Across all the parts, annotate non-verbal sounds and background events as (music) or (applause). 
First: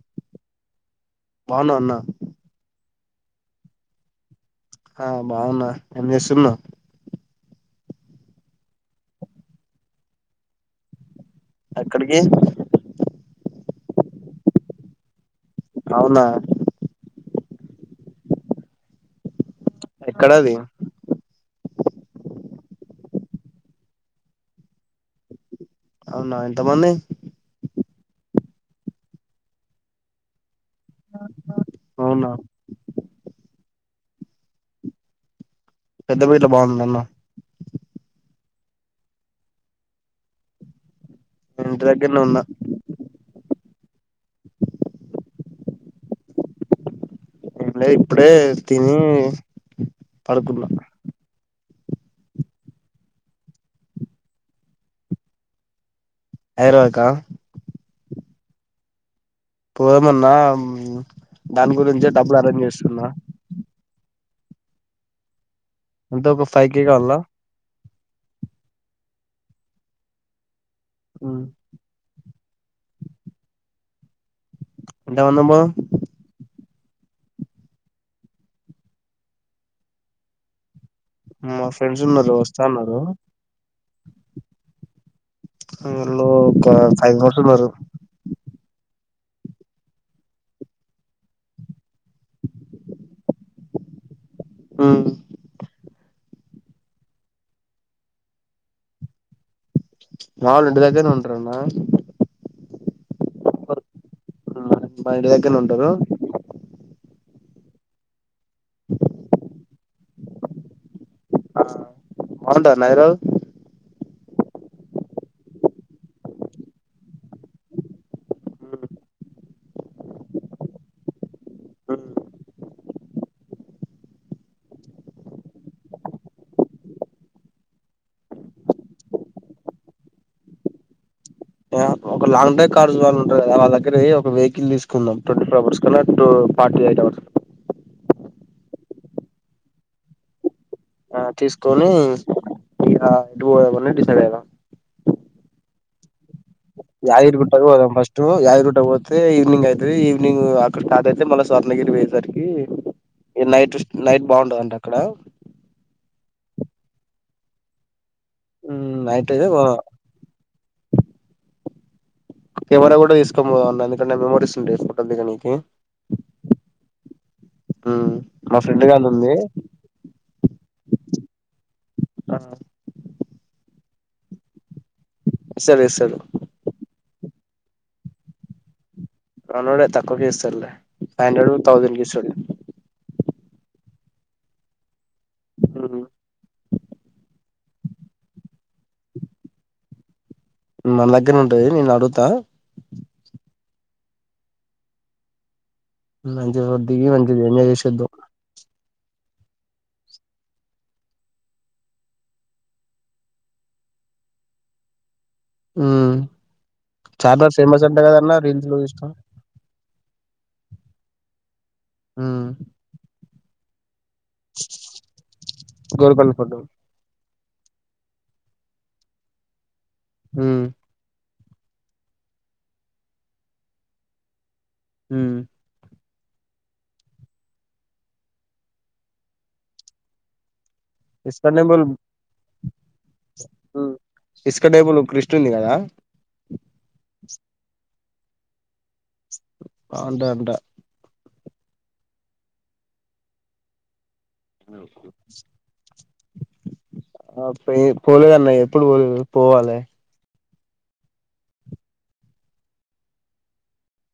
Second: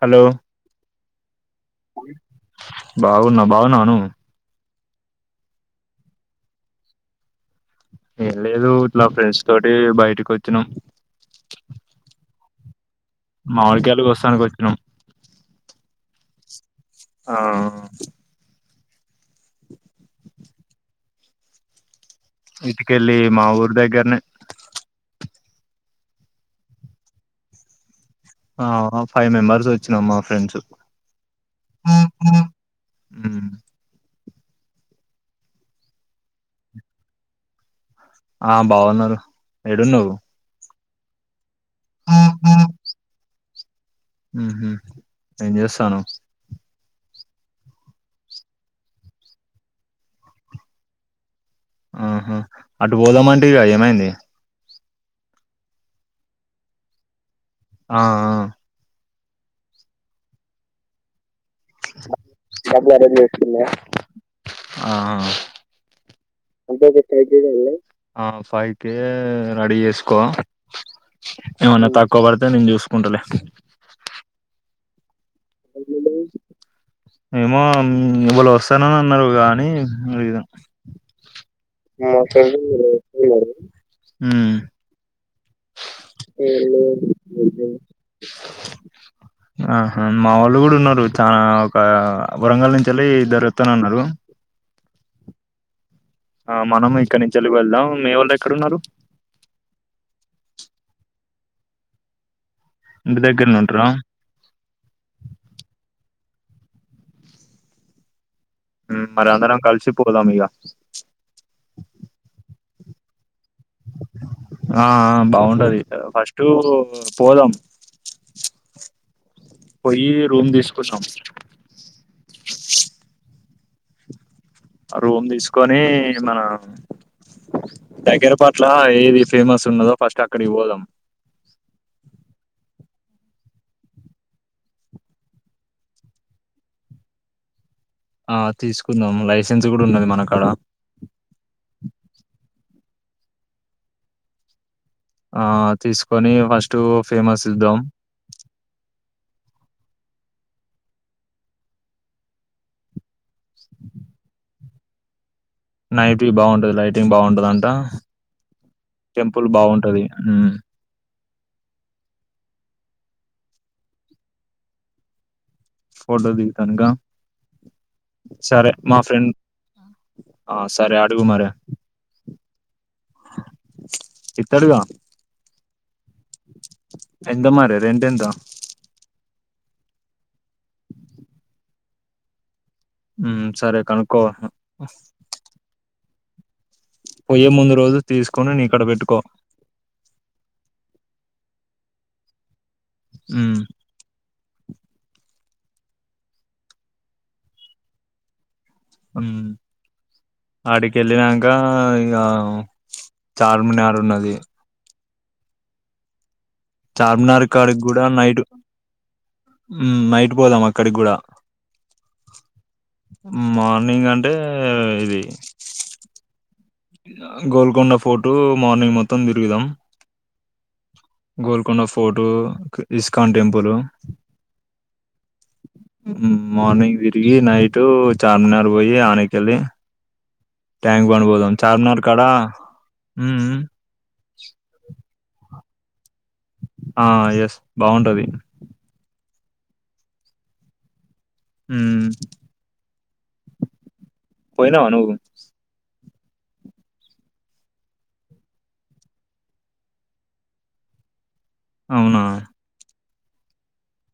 Hello బాగున్నా అన్నా అ బాగున్నా బాగున్నాను ఆ బాగున్నా ఏం చేస్తున్నా ఏం లేదులా ఫ్రెండ్స్ తోటి బయటకి వచ్చినం ఎక్కడికి మామిడిగాయలుకి వస్తానికి వచ్చినాం అవునా ఆ ఎక్కడది ఇటికె వెళ్ళి మా ఊరు దగ్గరనే అవునా ఎంతమంది ఆ ఫైవ్ మెంబర్స్ వచ్చినాం మా ఫ్రెండ్స్ అవునా ఉమ్, పెద్ద పట్ల బాగుంది అన్న ఆ బాగున్నారు ఎడున్నావు ఇంటి దగ్గరనే ఉన్న నేను చేస్తాను ఇప్పుడే తిని పడుకునా ఆహా అటు పోదామంటే ఏమైంది హైదరాబాద్ కా ఆ ఆ పోదమన్నా దాని గురించే డబ్బులు అరేంజ్ చేస్తున్నా ఆ ఎంత ఒక ఫైవ్ కే కావాలా అబ్బాట్టడ ఆ ఫైవ్ కే రెడీ చేసుకో మ్, ఏమన తకుబర్ అ నేను చూసుకుంటలే ఎంతమంది పోదాం అ ఏమో ఇవాళ వస్తానని అన్నారు కాని అడిగుదాం మా ఫ్రెండ్స్ ఉన్నారు మస వస్తా అన్నారు అల్లో ఒక ఫైవ్ ఆర్స్ ఉన్నారు ఆహ మా వాళ్ళు కూడా ఉన్నారు చనాా ఒక వరంగల్ నుంచి ఇద్దరు ఒత్తనన్నరు ఉమ్ ఆ మనం ఇక్కడి నుంచి వెళ్దాం మీవొళ్ళు ఎక్కడన్నారు మావోళ్ళు ఇంటిదగ్గరే ఉంట్రన్న ఇంటి దగ్గర్నే ఉంటరా మా ఇంటి దగ్గరనే ఉంటారు మరి అందరం కలిసిపో పోతాం ఇగ ఆ బావుంటదాన్న ఐరబాదు ఆ బాగుంటది ఫస్ట్ పోదాం పోయి రూమ్ తీసుకొందం రూమ్ తీసుకొని మన దగ్గర పట్ల ఏది ఫేమస్ ఉన్నదో ఫస్ట్ అక్కడికి పోదాం. ఒక లాంగ్ డ్రైవ్ కార్స్ వాళ్ళ ఉంటు వాళ్ళ దగ్గర ఒక వెహికల్ తీసుకుందాం ట్వంటీ ఫోర్ అవర్స్ కన్నా టూ ఫార్టీ ఎయిట్ అవర్స్. ఆ తీసుకుందాం లైసెన్స్ కూడా ఉన్నది మన కాడ ఆ తీసుకొని ఆ ఎటు పోదాం అని డిసైడ్ అయిదాం ఆ తీసుకొని ఫస్ట్ యాదగిరి ఫేమస్ గుట్టకు ఇద్దాం పోదం ఫస్ట్ యాద్గిరిగుట్ట కు పోతే ఈవనింగ్ అయిత్ అ ఈవినింగ్ అక్కడ స్టాట్ అయితే మ‌ళ్ళ స్వర్ణగిరి పొయేసరికి ఇది నైట్ నైట్ బాగుంటద‌ంట ఎక్కడ నైట్ వ్యూ బాగుంటది లైటింగ్ బాగుంటదంట ఉమ్, నైట్ అయితే టెంపుల్ బాగుంటది హ్మ్మ్ కెమెరా కూడా తీసుకొనిపోదాం అన్న ఎందుకంటే మెమొరీస్ ఉంటయ్ ఫోటోలు దిగనికి ఫోటో దిగుతానుక ఉమ్, సరే మా గానిది ఫ్రెండ్ ఉంది అ సరే అడుగు మరె ఆ ఇత్తడుగా ఇస్తడిస్తడు ఎంత మరే రెంటెంత మనోడే తక్కువకే ఇస్తడ్లె ఫైవండ్రెడ్ తౌసండ్ కిస్తడు ఉమ్ సరే కనుక్కో ఉ ఉమ్ పోయే ముందు రోజు తీసుకొని నీకాడ పెట్టుకో మన దగ్గర్నే ఉంటుంది నేను అడుగుతా ఉమ్ మంచిగా దిగి ఎంజాయ్ చేషి వద్దం హ్మ్మ్ ఆడికి వెళ్ళినాక ఇక చార్మినార్ ఉన్నది ఉమ్ చార్మినార్ కాడికి ఫేమస్ అంట కూడా కదన్న నైట్ రీల్స్ లో చూసిన హ్మ్మ్ నైట్ పోదాం అక్కడికి కూడా హ్మ్మ్ నేనగన్ గోల్పల్ ఫోటో గోల్కొండ ఫోర్టు మార్నింగ్ మొత్తం తిరుగుదాం గోల్కొండ ఫోర్టు ఇస్కాన్ టెంపులు ఉమ్ మ్మ్ మార్నింగ్ తిరిగి నైటు చార్మినార్ పోయి ఆనకెళ్ళి ట్యాంక్ బన్బోదు ఇస్కాన్ టెంపుల్ చార్మినార్ కడా మ్మ్ ఇంతొ కదా ఆ ఎస్ బాగుంటది మ్మ్ మ్మ్మ్ అంట అంట మ్మ్ పోయినావా నాన్ నువ్వు కుదు ఆ పోలు అన్నా ఎప్పుడు పోలేదు పోవాలే అవునా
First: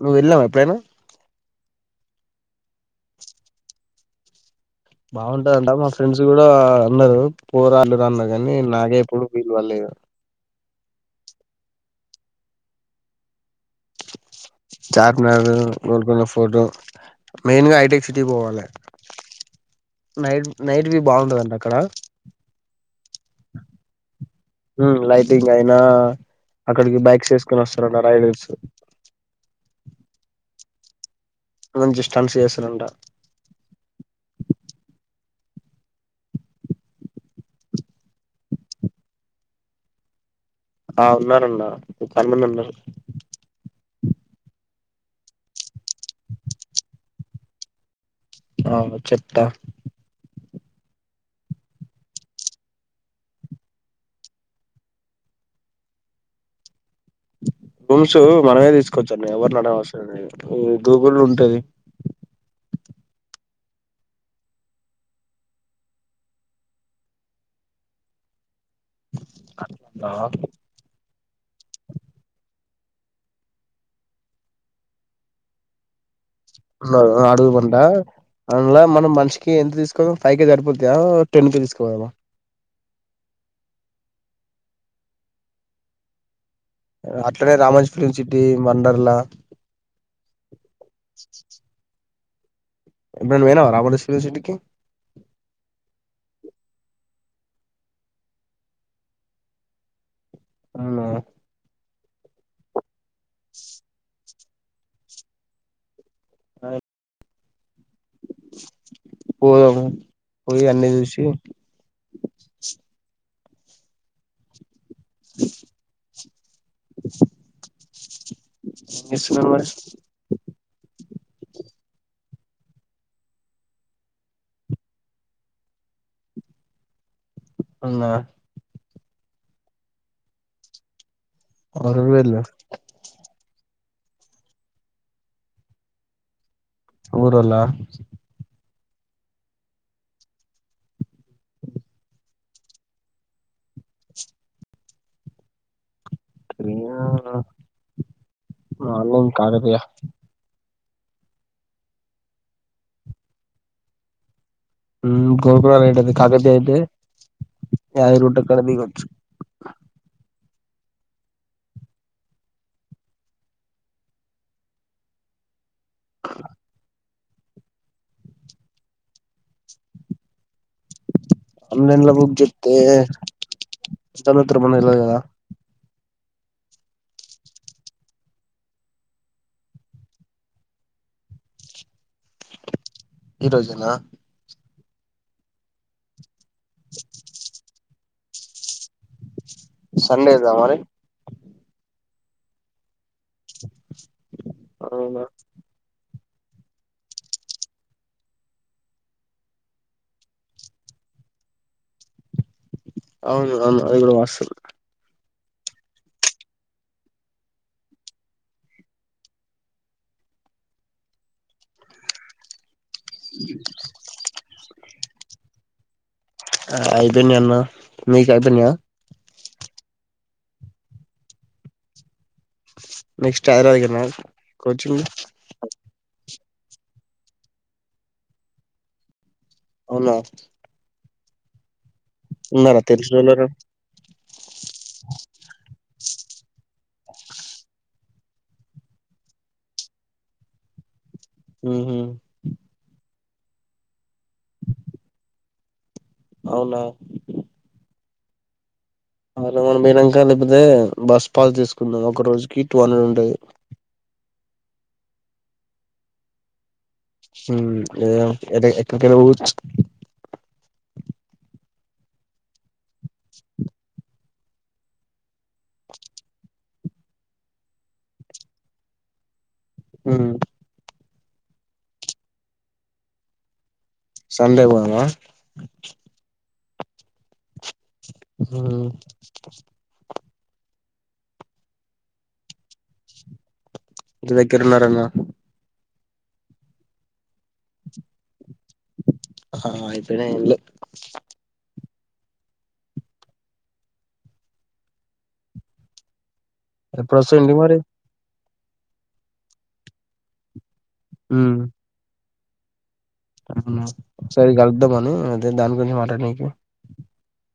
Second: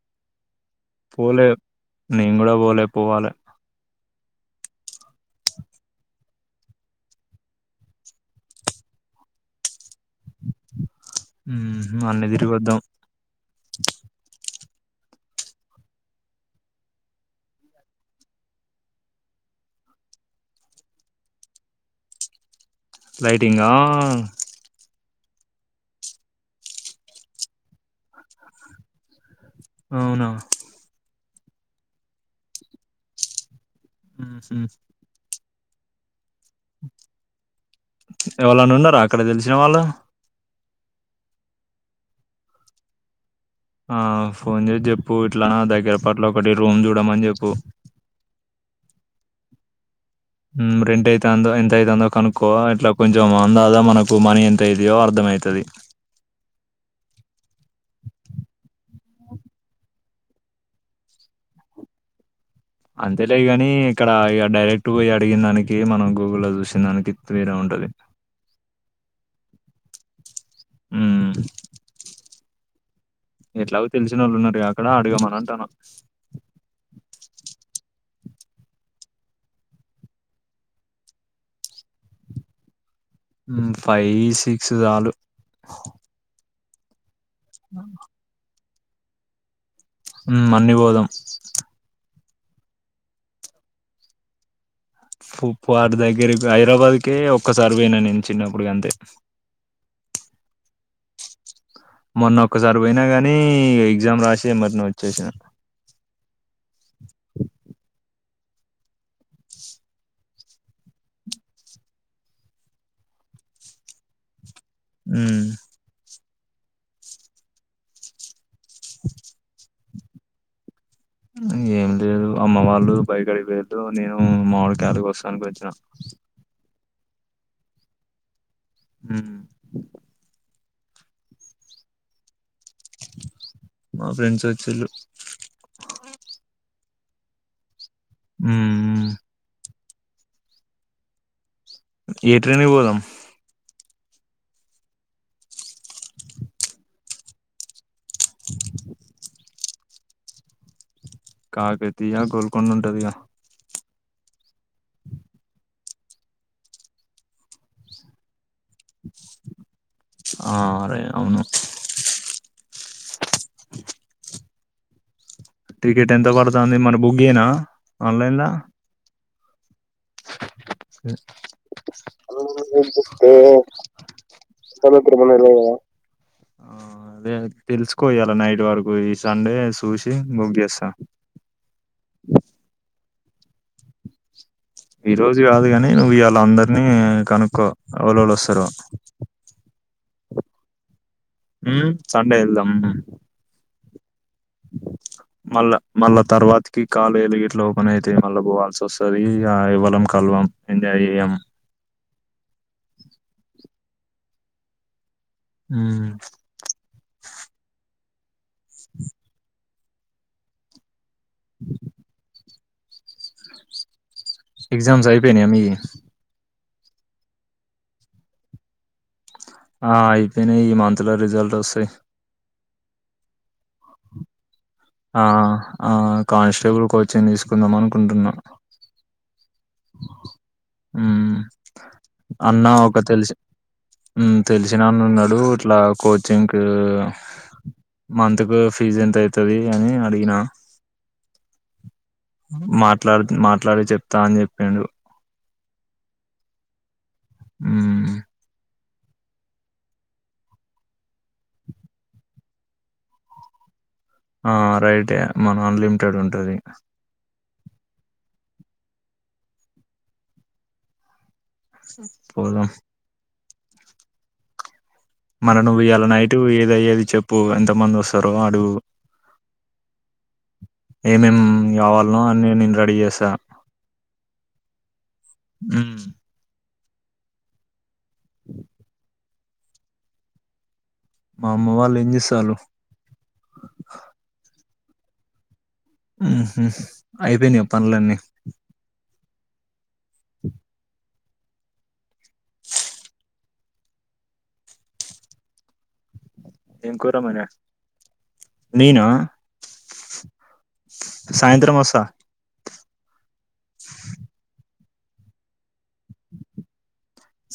నువ్వు వెళ్ళావా ఎప్పుడు ఇట్లానే పోలే నేను కూడా పోలే పోవాలే బాగుంటదంట మా ఫ్రెండ్స్ కూడా అన్నారు పోరాళ్లు అన్నారు కానీ నాగే ఎప్పుడు వీలు కాలేదు మ్మ్ మన్నదిరిగి వద్దాం చార్మినార్ గోల్కొండ ఫోర్టు మెయిన్ గా హఐటెక్ సిటీ పోవాలి నైట్ నైట్ బ బాగుంటది అక్కడ లైటింగ్ ఆన్ లైటింగ్ అయినా అక్కడికి బైక్స్ ఎసుకుొని వస్తారు రైడర్స్ అవునా నుంచి స్ట్రంస్ ఏసుకుని ఉంటా మ్మ్ మ్మ్ ఎవరన్నా ఉన్నారా అక్కడ తెలిసిన వాళ్లు ఆ ఉన్నారుాఅన్న పది మంది ఉన్నారు ఆ ఫోన్ చేసి చెప్పు ఇట్లానా దగ్గర పట్ల ఒకటి రూమ్ చూడమని చెప్పు ఆ చెబ్తా మ్మ్ రెంట్ అయితే ఎంత అవుతుందో కనుక్కో ఇట్లా కొంచెం అందాదా మనకు మనీ ఎంత అయిదియో అర్థంమవుతుంది రూమ్స్ మనమే తీసుకొచ్చాంలే ఎవర్ని అడగడం అవసరం లేదు గూగుల్ ఉంటది. అంతేలే గానీ ఇక్కడ ఇక డైరెక్ట్ పోయిన అడిగిన దానికి మనం గూగుల్లో చూసిన దానికి తేడా ఉంటది. ఆత్తా మ్మ్ ఎట్లాగ తెలిసిన వాళ్ళు ఉన్నారు అక్కడ అడగమన్ను అంటన. ళు అడుగు వుంటా అందులా మనం మనిషకి ఎంత తీసుకోదాం ఫైవ్ కే సరిపోతా టెన్ కేే తీసుకోదామా. ఫైవ్ సిక్స్ చాలు. అట్లనే రామాంజ్ ఫిలిమ్ స చెట్టు వండర్లా మ్మ్ అన్ని బోదాం. ఎప్పుడైనా పోయినావా రామాంజ్ ఫిలిం సిటీకీ. ఫుట్ పాత్ దగ్గరకి హైదరాబాద్కే ఒక్కసారి పోయినా నేను చిన్నప్పటికి అంతే. అలా మొన్న ఒక్కసారి పోయినా గాని నీ ఎగ్జామ్ రాసి ఏ మరి ను వచ్చేసిన పోదామా పోయి అన్ని చుసి మ్మ్ ఫ్ ఏ స్కూల్ ఊహ్హ్ ఏంలేదు అమ్మ వాళ్ళు బాయ్ కాడక్కి పోయిండ్రు నేను మావిడ్ కాయలు కోస్తానికి వచ్చిన అన్న ఆ... హ్మ్ ఆరువేలు మా ఫ్రెండ్స్ వచ్చిన్ళ్ళు ఊర్రోళ్ల ఉమ్.. ఉమ్ ఏ ట్రైన్ కి పోదాం ప్రియా....... మ్... మాలుమ్ కడపియా కాకతీయ గోల్కొండుంటాది గా ఉమ్... గోకురల్ ఏంటది కాకతీయ అయితే.... యాద్ లో ఉంటది కాడదిగోచ్చు ఆరే ఔను (inaudible) టికెట్ ఎంత పడతాంది మల బుక్ చేయనా... ఆన్లైనలా సరే..... ఆన్లైన్ లో బుక్ హలో... చేస్తే ఆ.. ఆ... మనం తెల్వదు సరే... కదా త్రిబుల్ రైడ్ పోదమా ఆ అదే తెలుసుకో ఇయాల నైట్ వరకు ఈ సండే సూసి బుక్ చేస్తా..... డ.. న్ ఈ రోజేణ ఈ రోజు కాదు కాని నువుయాలా అందర్నీ కనుక్కో ఓల్లుల్లోస్తారో సండేదా మరి ఉమ్మ్... సండే వెళదామ్.. మ్.. ష్.... ష్... ష్.... మళ్ళ మళ్ళా తరవత్ కి కాలేజ్ గిట్లా ఓపెన్ అయితే మళ్ళా పోవాలస్స్తోతది అ.. యా. ఇవాళ కలవం ఎంజాయ్ చేయ్యం డ్. డ్.. అవును అవును అది కూడా వాస్తవం ఉమ్.... ట్.. ష్.... ఈ..... స్.. స్ స్.. స్.. ఇ (inaudible) ఎగ్జామ్స్ అయిపోయిన్యా మీయ్యి ట్.. ల్ ఆ.. అయిపోయ్నన్న... మీకు అయిపోయిన్య ఆ అయిపోయనై ఈ మంత్ లో రిజల్ట్ వస్తాయ్ ష్.. నెక్స్ట్ హైద్రావాద్ దగ్రనా ఆ.... ఆ.. క్ కానిస్టేబుల్ కోచని తీసుకుందాం అనుకుంటున్నా అవునా ఆ అన్న ఉన్నారా ఒక తెలిసి తెలిసినోళ్ళేనా తెలిసినన్న ఉన్నాడు ఇట్లా కోచింగ్కి మంత్ కు ఫీజ్ ఎంత అయితది అని అడిగిన ఉమ్ మాట్లాడు మాట్లాడి చెప్తా అని చెప్పిండు అవునా ఉహు హు హైదరాబాద్ పోయిన్నాక లేకపోతే బస్ పాస్ తీసుకున్నాది ఒక రోజుకి టూ హండ్రెడ్ ఉంటది ఆ రైటే మనం అన్లిమిటెడ్ ఉంటది ఏద ఏద ఎక్కకఊ పోదాం మళ్ళా నువ్వు ఇయ్యాల నైటు ఏద అయ్యేది చెప్పు ఎంత మంది వస్తారో అడుగు ఉమ్ ఏమేమ్ కావాలనో అని నేను రెడీ చేసా సండే పోదమా ఉమ్ ఆ మా అమ్మ వాళ్ళు ఏం చేస్తాలు ఇంటి దగ్గర ఉన్నారు అన్న ఉమ్ హు అయిపోయినా పనులన్నీ ఆ ఇప్పుడే అయినయ్ ఎప్పుడు వస్తుంది మరి నేనా ఉమ్ సాయంత్రం వస్తా సరే గ ఉండమను నేను దాని గురించి మాట్లాడనీకె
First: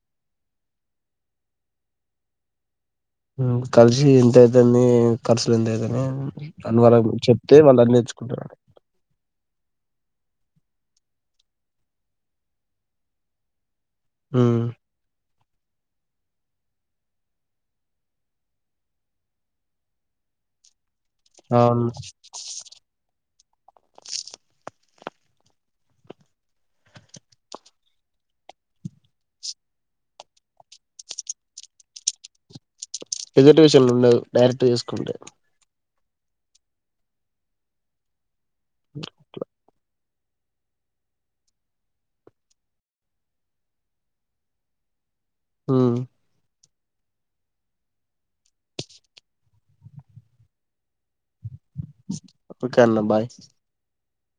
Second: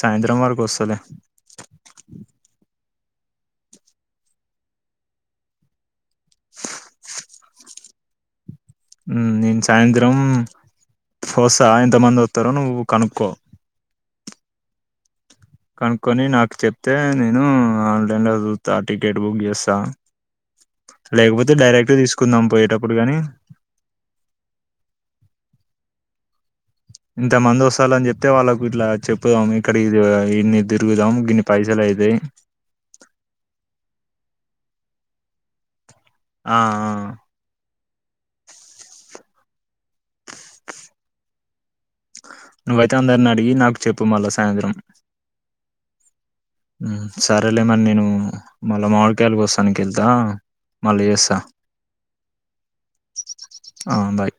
సాయంత్రం వరకు వస్తలే కలిసి ఎంతైతేంది కర్సులు ఎంతైతనయో అని వాళ్ళ చెప్తే వాళ్ళు అన్ని తెేర్చ్చుకుంటున్నారు నేను సాయంత్రం వస్తా ఎంత మంది వత్తరో నువ్వు కనుక్కో ఉమ్ కనుక్కొని నాకు చెప్తే నేను ఆన్లైన్లో చూతా టికెట్ బుక్ చేస్తా లేకపోతే అవును డైరెక్ట్ తీసుకుందాం పోయేటప్పుడు గాని ఇంత మంది వస్తాలని చెప్తే వాళ్ళకు ఇట్లా చెప్పుదాం ఇక్కడి ఇది ఇన్ని తిరుగుదాం గిన్ని పైసలు అయితాయి ఎదుటి విషయంలో ఉండవు డైరెక్ట్ తిసుకుంటే ఆ ఆ నువ్వైతే అందరిని అడిగి నాకు చెప్పు మళ్ళా సాయంత్రం ఉమ్ సరేలేమని నేను మళ్ళా మామిడికాయలు కోస్తానికి ఎళ్తా మళ్ళా చేస్తా ఓకే అన్న బాయ్ ఆమ్ భాయ్